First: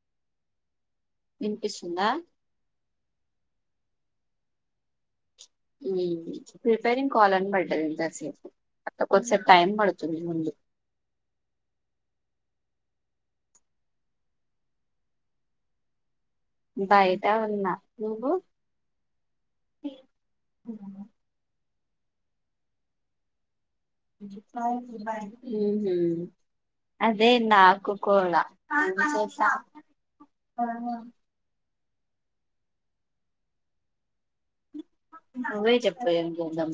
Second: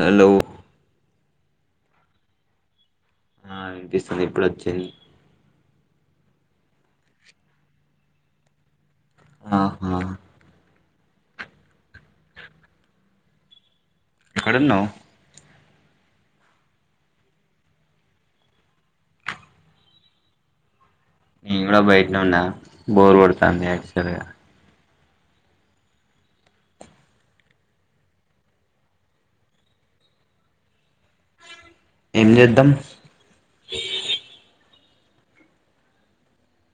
Hello వినిపిస్తుందా ఆ వినిపిస్తుంది ఇప్పుడు వచ్చింది హు ప్రిపేరింగ్ కాల్ అని పడ్డది ఇంతసేపు అట్ట కొద్దిసపు టైమ్ ఆహా పడుతుంది ముందు ఎక్కడ ఉన్నావు బయటా ఉన్నా నువ్వు నేను కూడా బయటనే ఉన్నా బోర్ కొడుతాది తా ఉహూ అదే నాకు కూడా ఏం చేద్దాం నువ్వే చెప్ప ఏంచెదాం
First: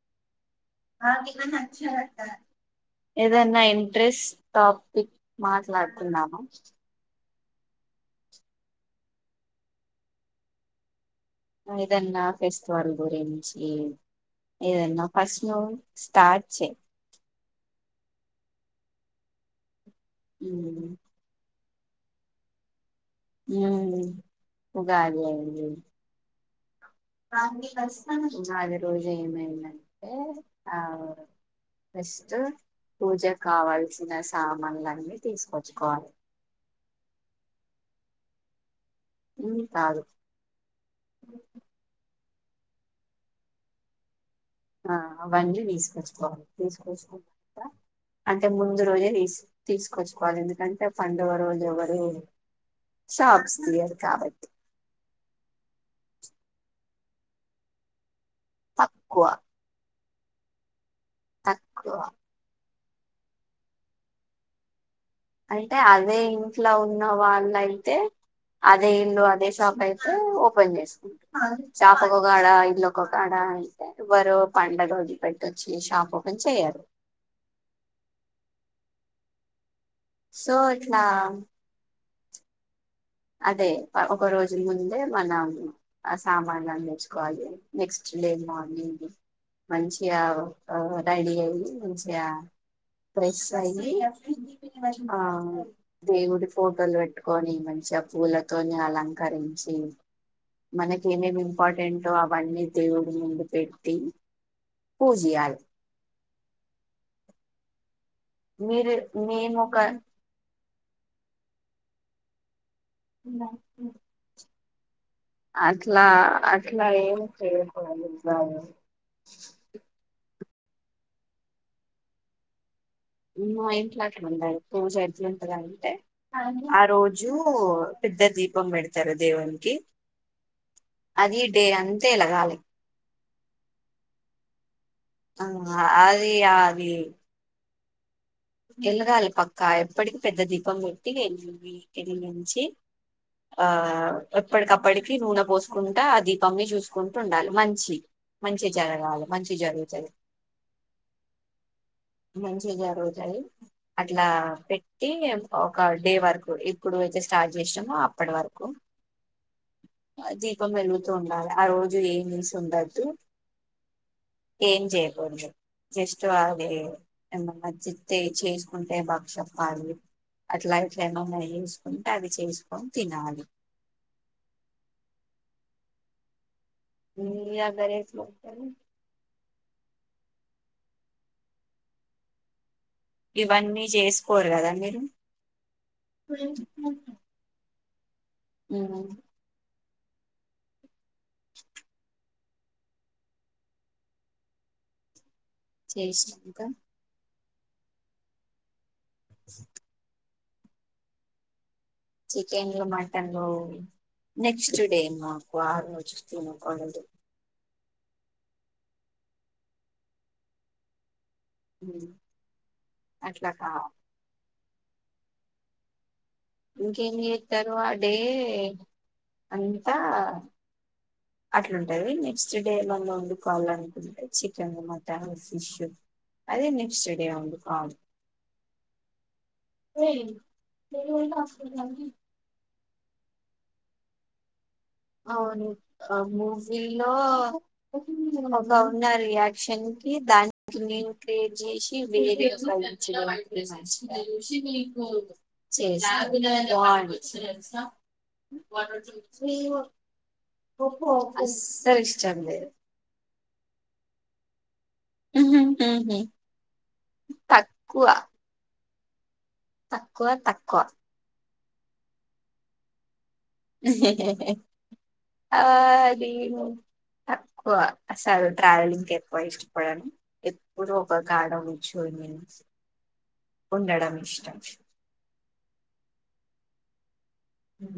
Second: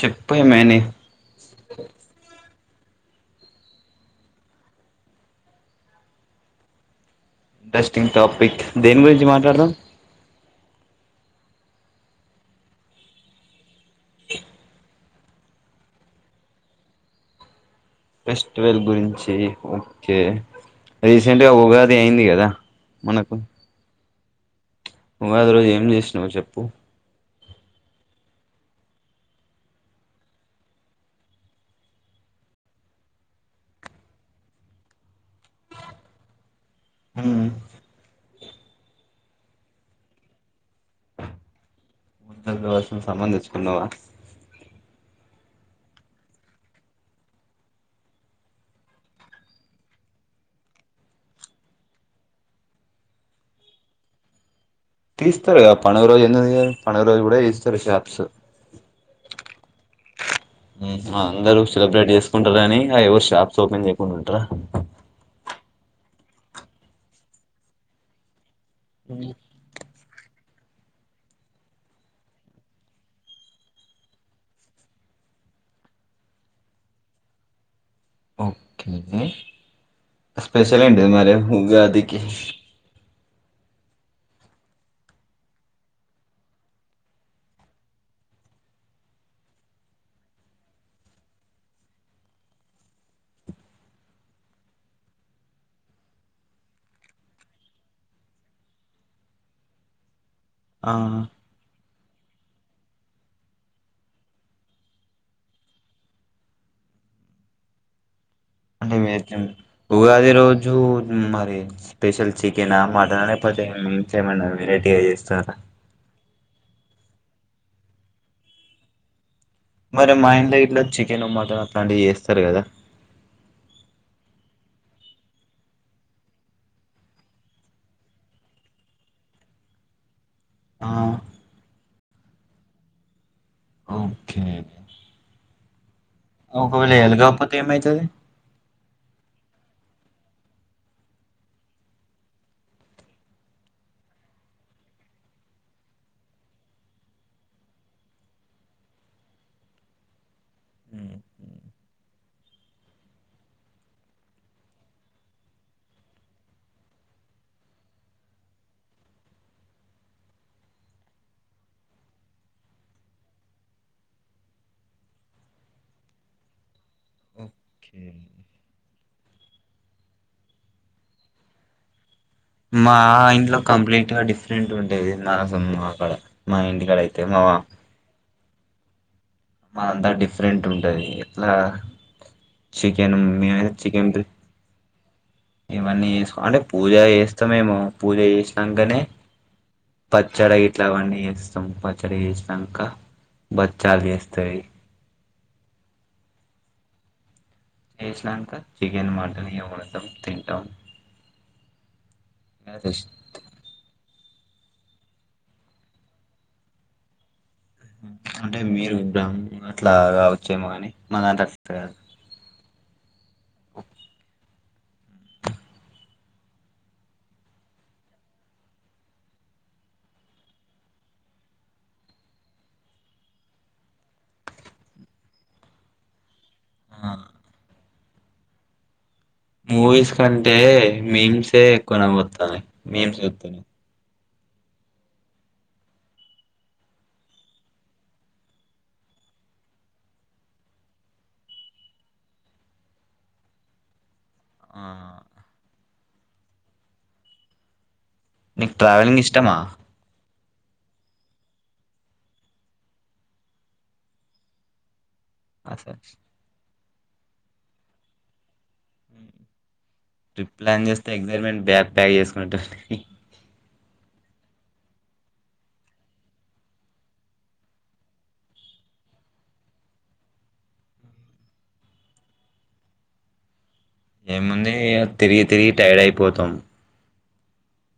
చెప్పు ఏమైని ఆ నీకు గాని నచ్చదట ఏదన్నా ఇంట్రెస్ట్ టాపిక్ మాట్లాడుతున్నామా ఇంట్రెస్టింగ్ టాపిక్ దేని గురించి మాట్లాడదాం. ఏదన్నా ఫెస్టివల్ గురించి. ఏదన్న. ఫస్ట్ నువ్వు స్టార్ట్ చెయ ఫెస్టివల్ గురించి హు కే ఉమ్. రీసెంట్ గా ఉగాది పోయింది కదా. మనకు ఉహు ఉగాది రోజు ఏం చేసినావ్ చెప్పు పూ ఉగాది రోజు ఏమైందంటే అవ్ ఫస్ట్ పూజకి కావాల్సిన సామాన్లన్నీ తీసుకొచ్చుకోవాలి. ఊ హు కాదు పూజ కు కావాల్సిన సామాన్ తెచ్చుకున్నావా. ఆ అవన్నీ తీసుకోవచ్చు కోవాలి. తీసుకొచ్చుకున్నాంక అంటే ముందు రోజు తి తీసుకొచ్చుకోవాలి ఎందుకంటే పండగ రోజు ఎవరు షాప్స్ తియ్యరు కాబట్టి. తీస్తారు గదా పండుగ రోజు ఎందుకు తియ్యరు పండగ రోజు కూడా తీస్తారు షాప్స్ తక్కువ ఉహు అందరూ తక్కువ సెలబ్రేట్ చేసుకుంటారని ఎవరు షాప్స్ ఓపెన్ చేయకుండా ఉంటారా అంటే అదే ఇంట్ల ఉన్న వాళ్లయితే అదే ఇల్లు అదే షాప్ అయితే ఓకె పని చేసుకుంటారు షాప్ ఒక కాడ ఇల్లు ఒక కాడ ఎవరూ పండగ వదిలిపెట్టి వచ్చి షాప్ ఓపెన్ చేయరు. ఓకే సో స్పెషల్ ఇట్లా ఏంటిది మరే ఉగాది. డిష్ అదే ఒక రోజు ముందే మనం ఆ సామాన్లన్నీ తెచ్చుకోవాలి. నెక్స్ట్ డే మార్నింగ్ మంచిగా రెడీ అయి మంచిగా ఫ్రెష్ అయ్యి ఆ దేవుడి ఫోటోలు పెట్టుకొని మంచిగా పూలతోని అలంకరించి ఆ మనకి ఏం ఏం ఇంపార్టెంట్ నువ్వు అవన్నీ దేవుడి ముందు పెట్టి పూజియాలి. అంటే మేము [unintelligible] ఒక ఉగాది రోజు జు మరి స్పెషల్ చి చికెనా, మటనా లేకపోతే మీ ఇంట్ల ఏమన్నా వెరైటీగా చేస్ అట్లా అట్లా ఏం చేసుకోము ఉగాది మీరు గిట్ల చికెను, మటన్ అట్లాంటివి చేస్తారు గదా మ్ మా ఇంట్లో అట్లా ఉండదు. పూజ ఎట్లుంటదంటే ఆ రోజు పెద్ద దీపం పెడతరు దేవునికి ఆ అది డే అంతా ఎలగాలి ఓకే అంగ ఆ అది ఓహోలే ఎల్గకపోతే ఏమైతద్ తది. ఎలగాలె పక్కా ఎప్పటికి పెద్ద దీపం ముట్టి వెలిగించి ఆ ఎప్పటికప్పటికి నూనె పోస్కుంటా ఆ దీపంన్ని చూస్కుంటుండాలి మంచి మంచి జరగాలి మంచి జరుగుతది. మ్ మంచిగా రోజు అట్లా పెట్టి ఒక డే వరకు ఎప్పుడు నుంచి స్టార్ట్ చేసినమో అప్పటి వరకు దీపం వెలుగుతూ ఉండాల. ఆ రోజు ఏం నీసు వండద్దు ఏం చేయకూడదు జస్ట్ అదే ఎం ఓకే చే చేసుకుంటే బా చెప్పాలి అట్లా ఇట్ల ఎన్నో [unintelligible] మా ఇంట్లో కంప్లీట్గా డిఫ్రెంట్గుంటది నా సమా ఆ మా ఇంటికాడ అయితే మావా అ మా అంతా డిఫరెంట్ ఉంటది ఎట్లా చికెన్ మేమైతే ఇవన్నీ చికెన్ చేసుకోరు కదా మీరు ఇవన్నీ చేసుకొ అంటె పూజ చేస్తాం ఏమో పూజ చేసినంకనే ఉమ్, పచ్చడి ఇట్లా అవన్ని చేస్తం పచ్చడ చేస్ నంక బచ్చాల్ వేస్తాయి చేష్ నంక చేస్నాంక చికెన్ మటన్ ఇగ వండుతం తిం టాన్ చికెన్లు మటన్లూ నెక్స్ట్ డే మాకు ఆర్నూచు తినకూడదు. ఉహూ అంటే మీరు బ్రాహ్మ్ అట్లా గావచ్చేమో అని. మన దర్స్త్ గారు అట్ల హా ఇంకేం జేత్తరు అదీ అంత అట్లుంటది నెక్స్ట్ డె ఏమన్నొండుకోవల్లనుకుంటే చికెను మటను ఫిష్. అది నెక్స్ట్ డే వండుకో [unintelligible] మూవీస్ కంటే మీమ్సే ఎక్కువ నవ్వొత్తాంది. మీమ్ చేత్తునే. ఔను అ మూవీలో గ ఉన్నారిగ యాక్షన్ కి దానికి నేను క్రియేట్ చేసి వేరే పంపించిన [unintelligible] ఋషి మీకు [inaudible] నీక్ ట్రావెలింగిష్టమా. అస్సలిష్టం లేదు అ [unintelligible] తక్కువ ఉమ్ తక్కువ తక్కువ ట్రిప్లాన్ జేస్తే ఎగ్జైట్‌మెంట్ బ్యాగ్ ప్యాక్ చేసుకుంటుంది ఆ అది తక్కువ అసల్ ట్రావెలింగ్కెక్కువ ఇష్టపడను ఎప్పుడూ ఒక కాడ కుచ్చొని. ఏముంది ఇగ తిరిగి తిరిగి టైడయిపోతం. హు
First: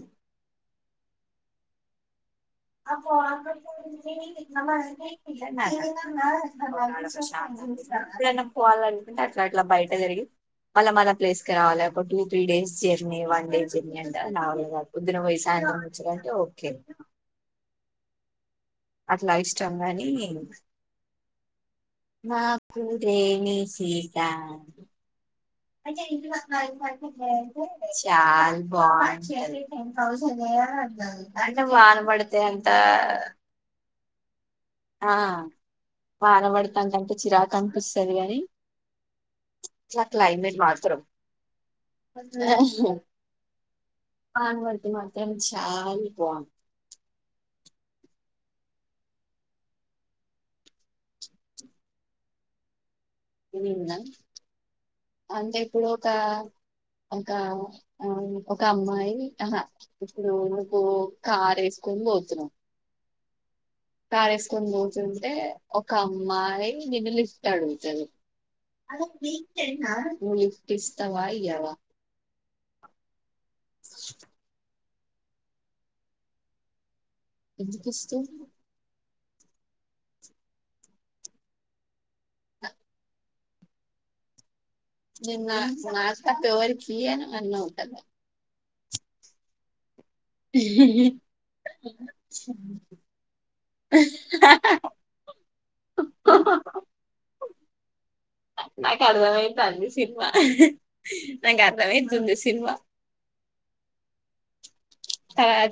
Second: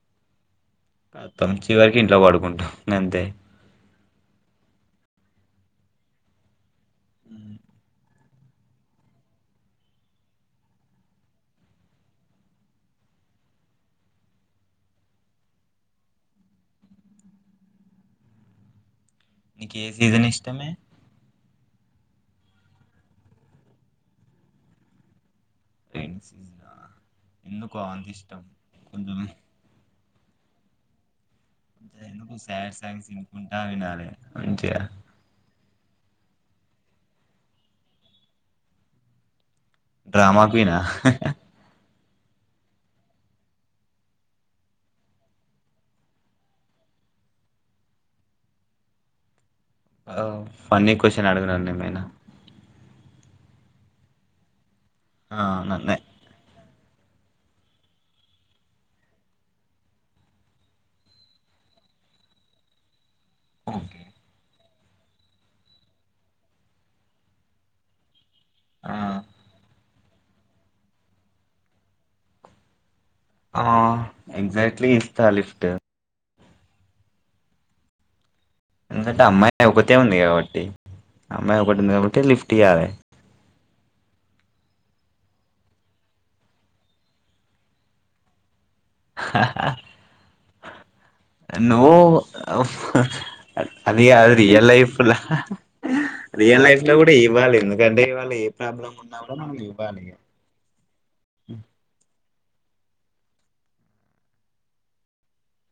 త తంచి తగి ఇంట్లో వడుకున్నమ్ అ పోరా అక్కడి కి పైకి ఎక్కి నామా పైకి ఎక్కి నామా అ ఉమ్, [inaudible] అరె అన్న పోవల్లనుకుంటే అట్లట్ల బయట తిరిగి మళ్ళ మన ప్లేస్ క రావాల ఒక two three days journey one day journey అంట నా వల్ల కాద్ పొద్దున బోయ్ సాయంత్రమొచ్చేదంటే ఓకే. అట్ల ఇష్టం నీకు ఏ గాని. సీజన్ ఇష్టమే మాకు రేనీ సీజన్ రైనీ సీజనా ఎందుకో అంత ఇష్టం చాల్ కొంచెం బాంటది అవసరమే అత్తాండు అంటే వాన ఎందుకు పడితే అంతా సాడ్ సాంగ్స్ వినుకుంటా వినాలి మంచిగా ఆ వాన పడతాంది అంటే చిరాకు అనిపిస్తుంది గాని ఇట్లా డ్రామా క్వీన్ ఆ పాన్ వంటి మాత్రం చాల బా హా ఫన్నీ క్వశ్చన్ అడుగు నన్ను ఏమైనా నిన్నా ఆ అంటే ఇప్పుడు నన్నే ఒక ఒక ఒక అమ్మాయి ఆహా ఇప్పుడు నువ్వు కార్ వేసుకొని పోతున్నవ్ ఓకే కార్ ఎసుకొని పోతుంటే ఒక అమ్మాయి నిన్ను లిఫ్ట్ అడుగుతది ఆ అది ఒక వీక్ టెన్న నువ్వు లిఫ్ట్ ఇస్తావా ఇయ్యవా ఇత్త లిఫ్ట్ ఎందుకు ఇస్తావ్ ఎందుకు అమ్మాయి ఒకతే ఉంది కాబట్టి. అమ్మాయి ఒకటి ఉంది కాబట్టి లిఫ్ట్ ఇయ్యాలి నిన్న నాకు తప్ప ఎవరికీ ఇయ్యానన్నావు కదా హహహ నువ్ అది కాదు రియల్ లైఫ్ ల రియల్ లైఫ్ లో కూడా ఇవ్వాలి ఎందుకంటే ఇవాళ ఏ ప్రాబ్లం నాకు ఉన్నా కూడా మనం అర్థమైతాంది ఇవ్వాలి. సినిమా నాకు అర్థమైతుంది సినిమా ఆ..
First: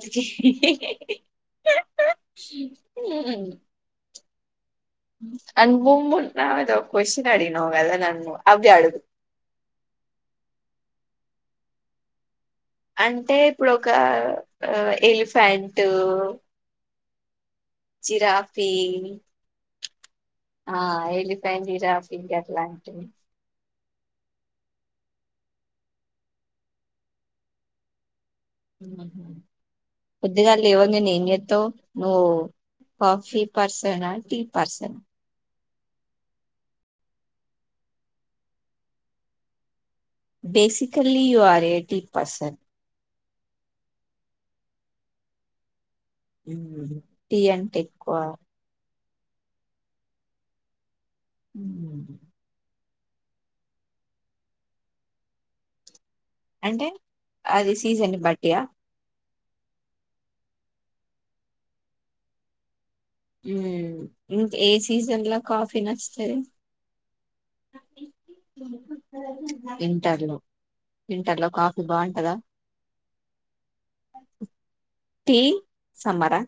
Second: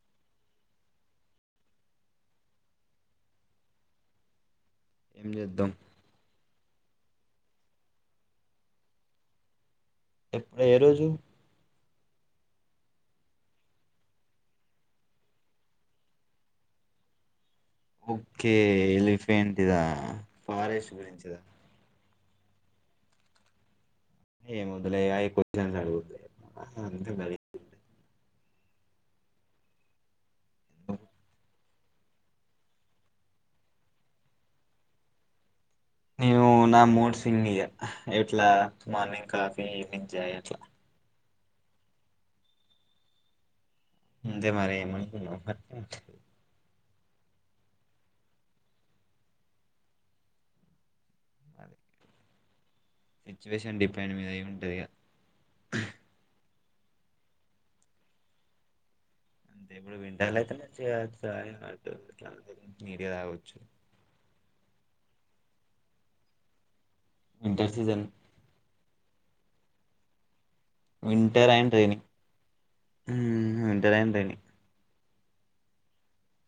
మ్ ఏం చేద్దాం అన్వౌ [unintelligible] నామీద ఒక క్వశ్చన్ అడిగినవ్ కదా నన్ను అవి అడుగూ ఎప్పుడు ఏ రోజు అంటే ఇప్పుడోక ఏలిఫెంట్ ఓకే ఎలిఫెంట్ దా హా ఎలిఫెంట్ జిరాఫ్ ఏంటి అట్లా అంటావ్ ఏముంది లే అయిపోద్ది అన్నాడు ఊకె అంతే మరి పొద్దుగాలే లేవంగనే ఏం చేత్తవ్ నువ్వు కాఫీ పార్సనా టీ పార్సనా నేను నా మూడ్ స్వింగ్ ఇగా ఏట్లా మార్నింగ్ కాఫీ ఈవినింగ్ జయతో ల్లీ you are a tea person అంతే మరి ఏమనుకున్నవ్ అట్నే ఉంటది టీ అంటే ఎక్కవ మ్ హ్ సిచ్యువేషన్ డిపెండ్ మీద ఏం ఉంటది ఇగా అంటే ఆది సీజన్ ని బట్టి ఆ అంటే ఇప్పుడు వింటర్లు అయితే చేయచ్చు అట్లా హు ఏ సీజన్ లో కాఫీ నచ్చితే వింటర్ సీజన్ వింటర్ లో లో వింటర్ అండ్ కాఫీ రైనీ బాగుంటదా హు winter and rainy tea summer ఆ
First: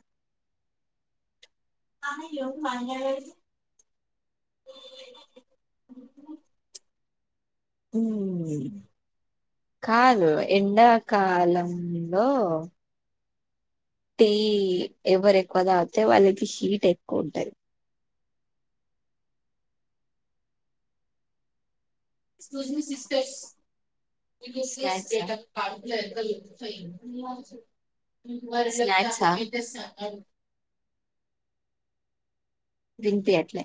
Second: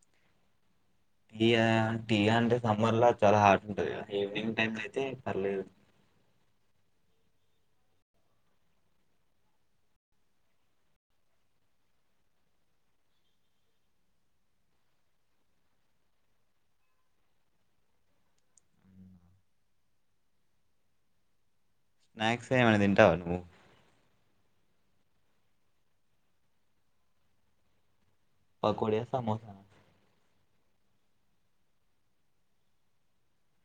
టీ అంటే సమ్మర్ లో చాలా హాట్ ఉంటుంది ఈవినింగ్ టైమ్ అయితే పర్లేదు హు కాదు ఎండకాలంలో టీ ఎవరు ఎక్కువ తాగితే వాళ్ళకి హీట్ ఎక్కువ ఉంటది స్నాక్స్ ఏమన్న తింటావా నువ్వు [unintelligible] [unintelligible] పకోడియా సమోసా తింపి అట్లే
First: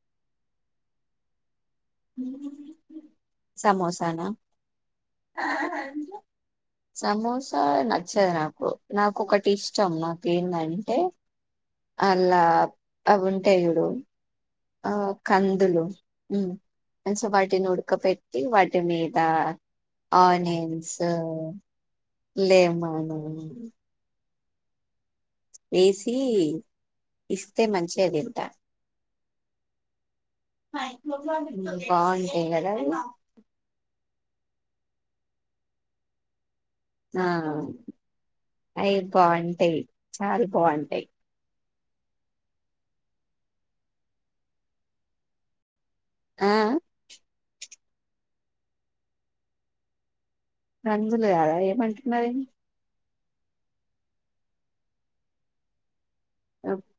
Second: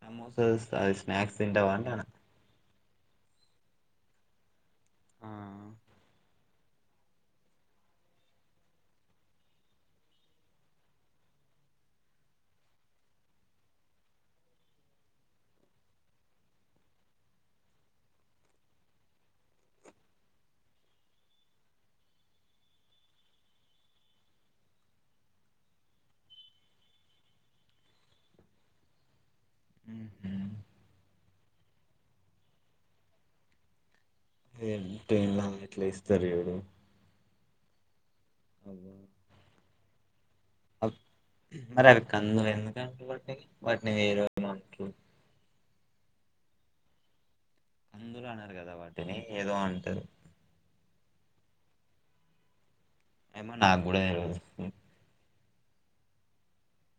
సమోస తెస్తే హా స్నాక్స్ తింటావా అంటానా సమోసానా ఆ [unintelligible] సమోసా నచ్చదు నాకు నాకు ఒకటి ఇష్టం నాకు ఏంటంటే అలా అవుంటాయి చూడు ఆ కందులు సో వాటిని ఉడక పెట్టి వాటి మీద ఆనియన్స్ లేమన్ వేసి ఇస్తే మంచిగా తింట ఉహు బాగుంటాయి కదా అవి [unintelligible] ఇట్ల ఇస్తరు చూడు ఆ అబ్బా. అయి బావుంటాయి చాల అప్- బాగుంటాయి మరి అవి కందలు ఎందుకు వాటిని [unintelligible] ఆ కందులు అనరు కదా వాటిని ఏదో అంటారు కందులు కదా ఏమంటున్న ఏంది ఏమో నాకు కూడా తెలియదు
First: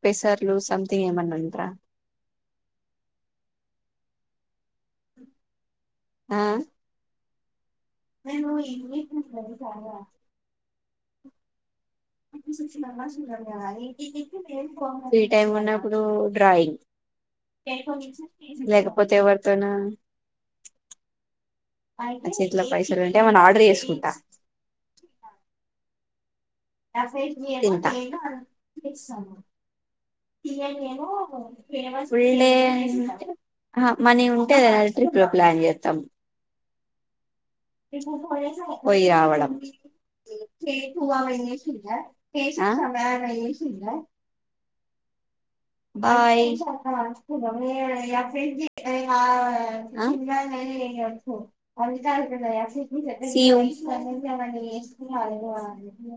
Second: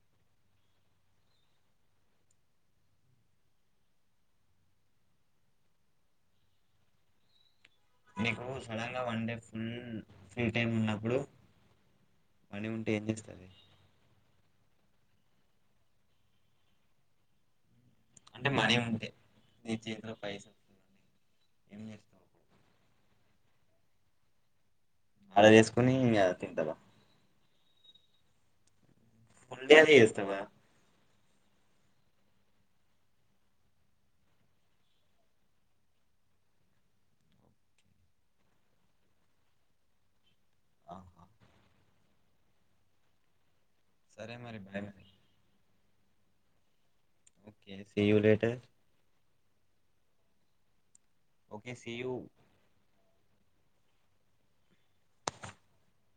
పెసర్లు సథింగ్ ఏమన్నా అంటారా ఆ నీకు సడన్ గా one day full free time ఉన్న ఇప్పుడు [unintelligible] ఫ్రీ టైమ్ ఉన్నప్పుడు డ్రాయింగ్ అంటే మనీ ఉంటే లేకపోతే ఎవరితోనా నీ చేతిలో పైసలు ఏం చేస్తావు నా చేతిలో పైసలు అంటే ఏమన్న ఆర్డర్ చేసుకుంటా అలా వేసుకుొని ఇం ఎస తింట ఏ చేస్తమ ఫుల్ డే మనీ ఉంటే గద ట్రిప్ లు ప్లాన్ చేస్తాం పోయి రావడం ఆహా [unintelligible] ఆ సరే మరి bye bye okay see you later okay see you [unintelligible] ఆ [unintelligible] యూ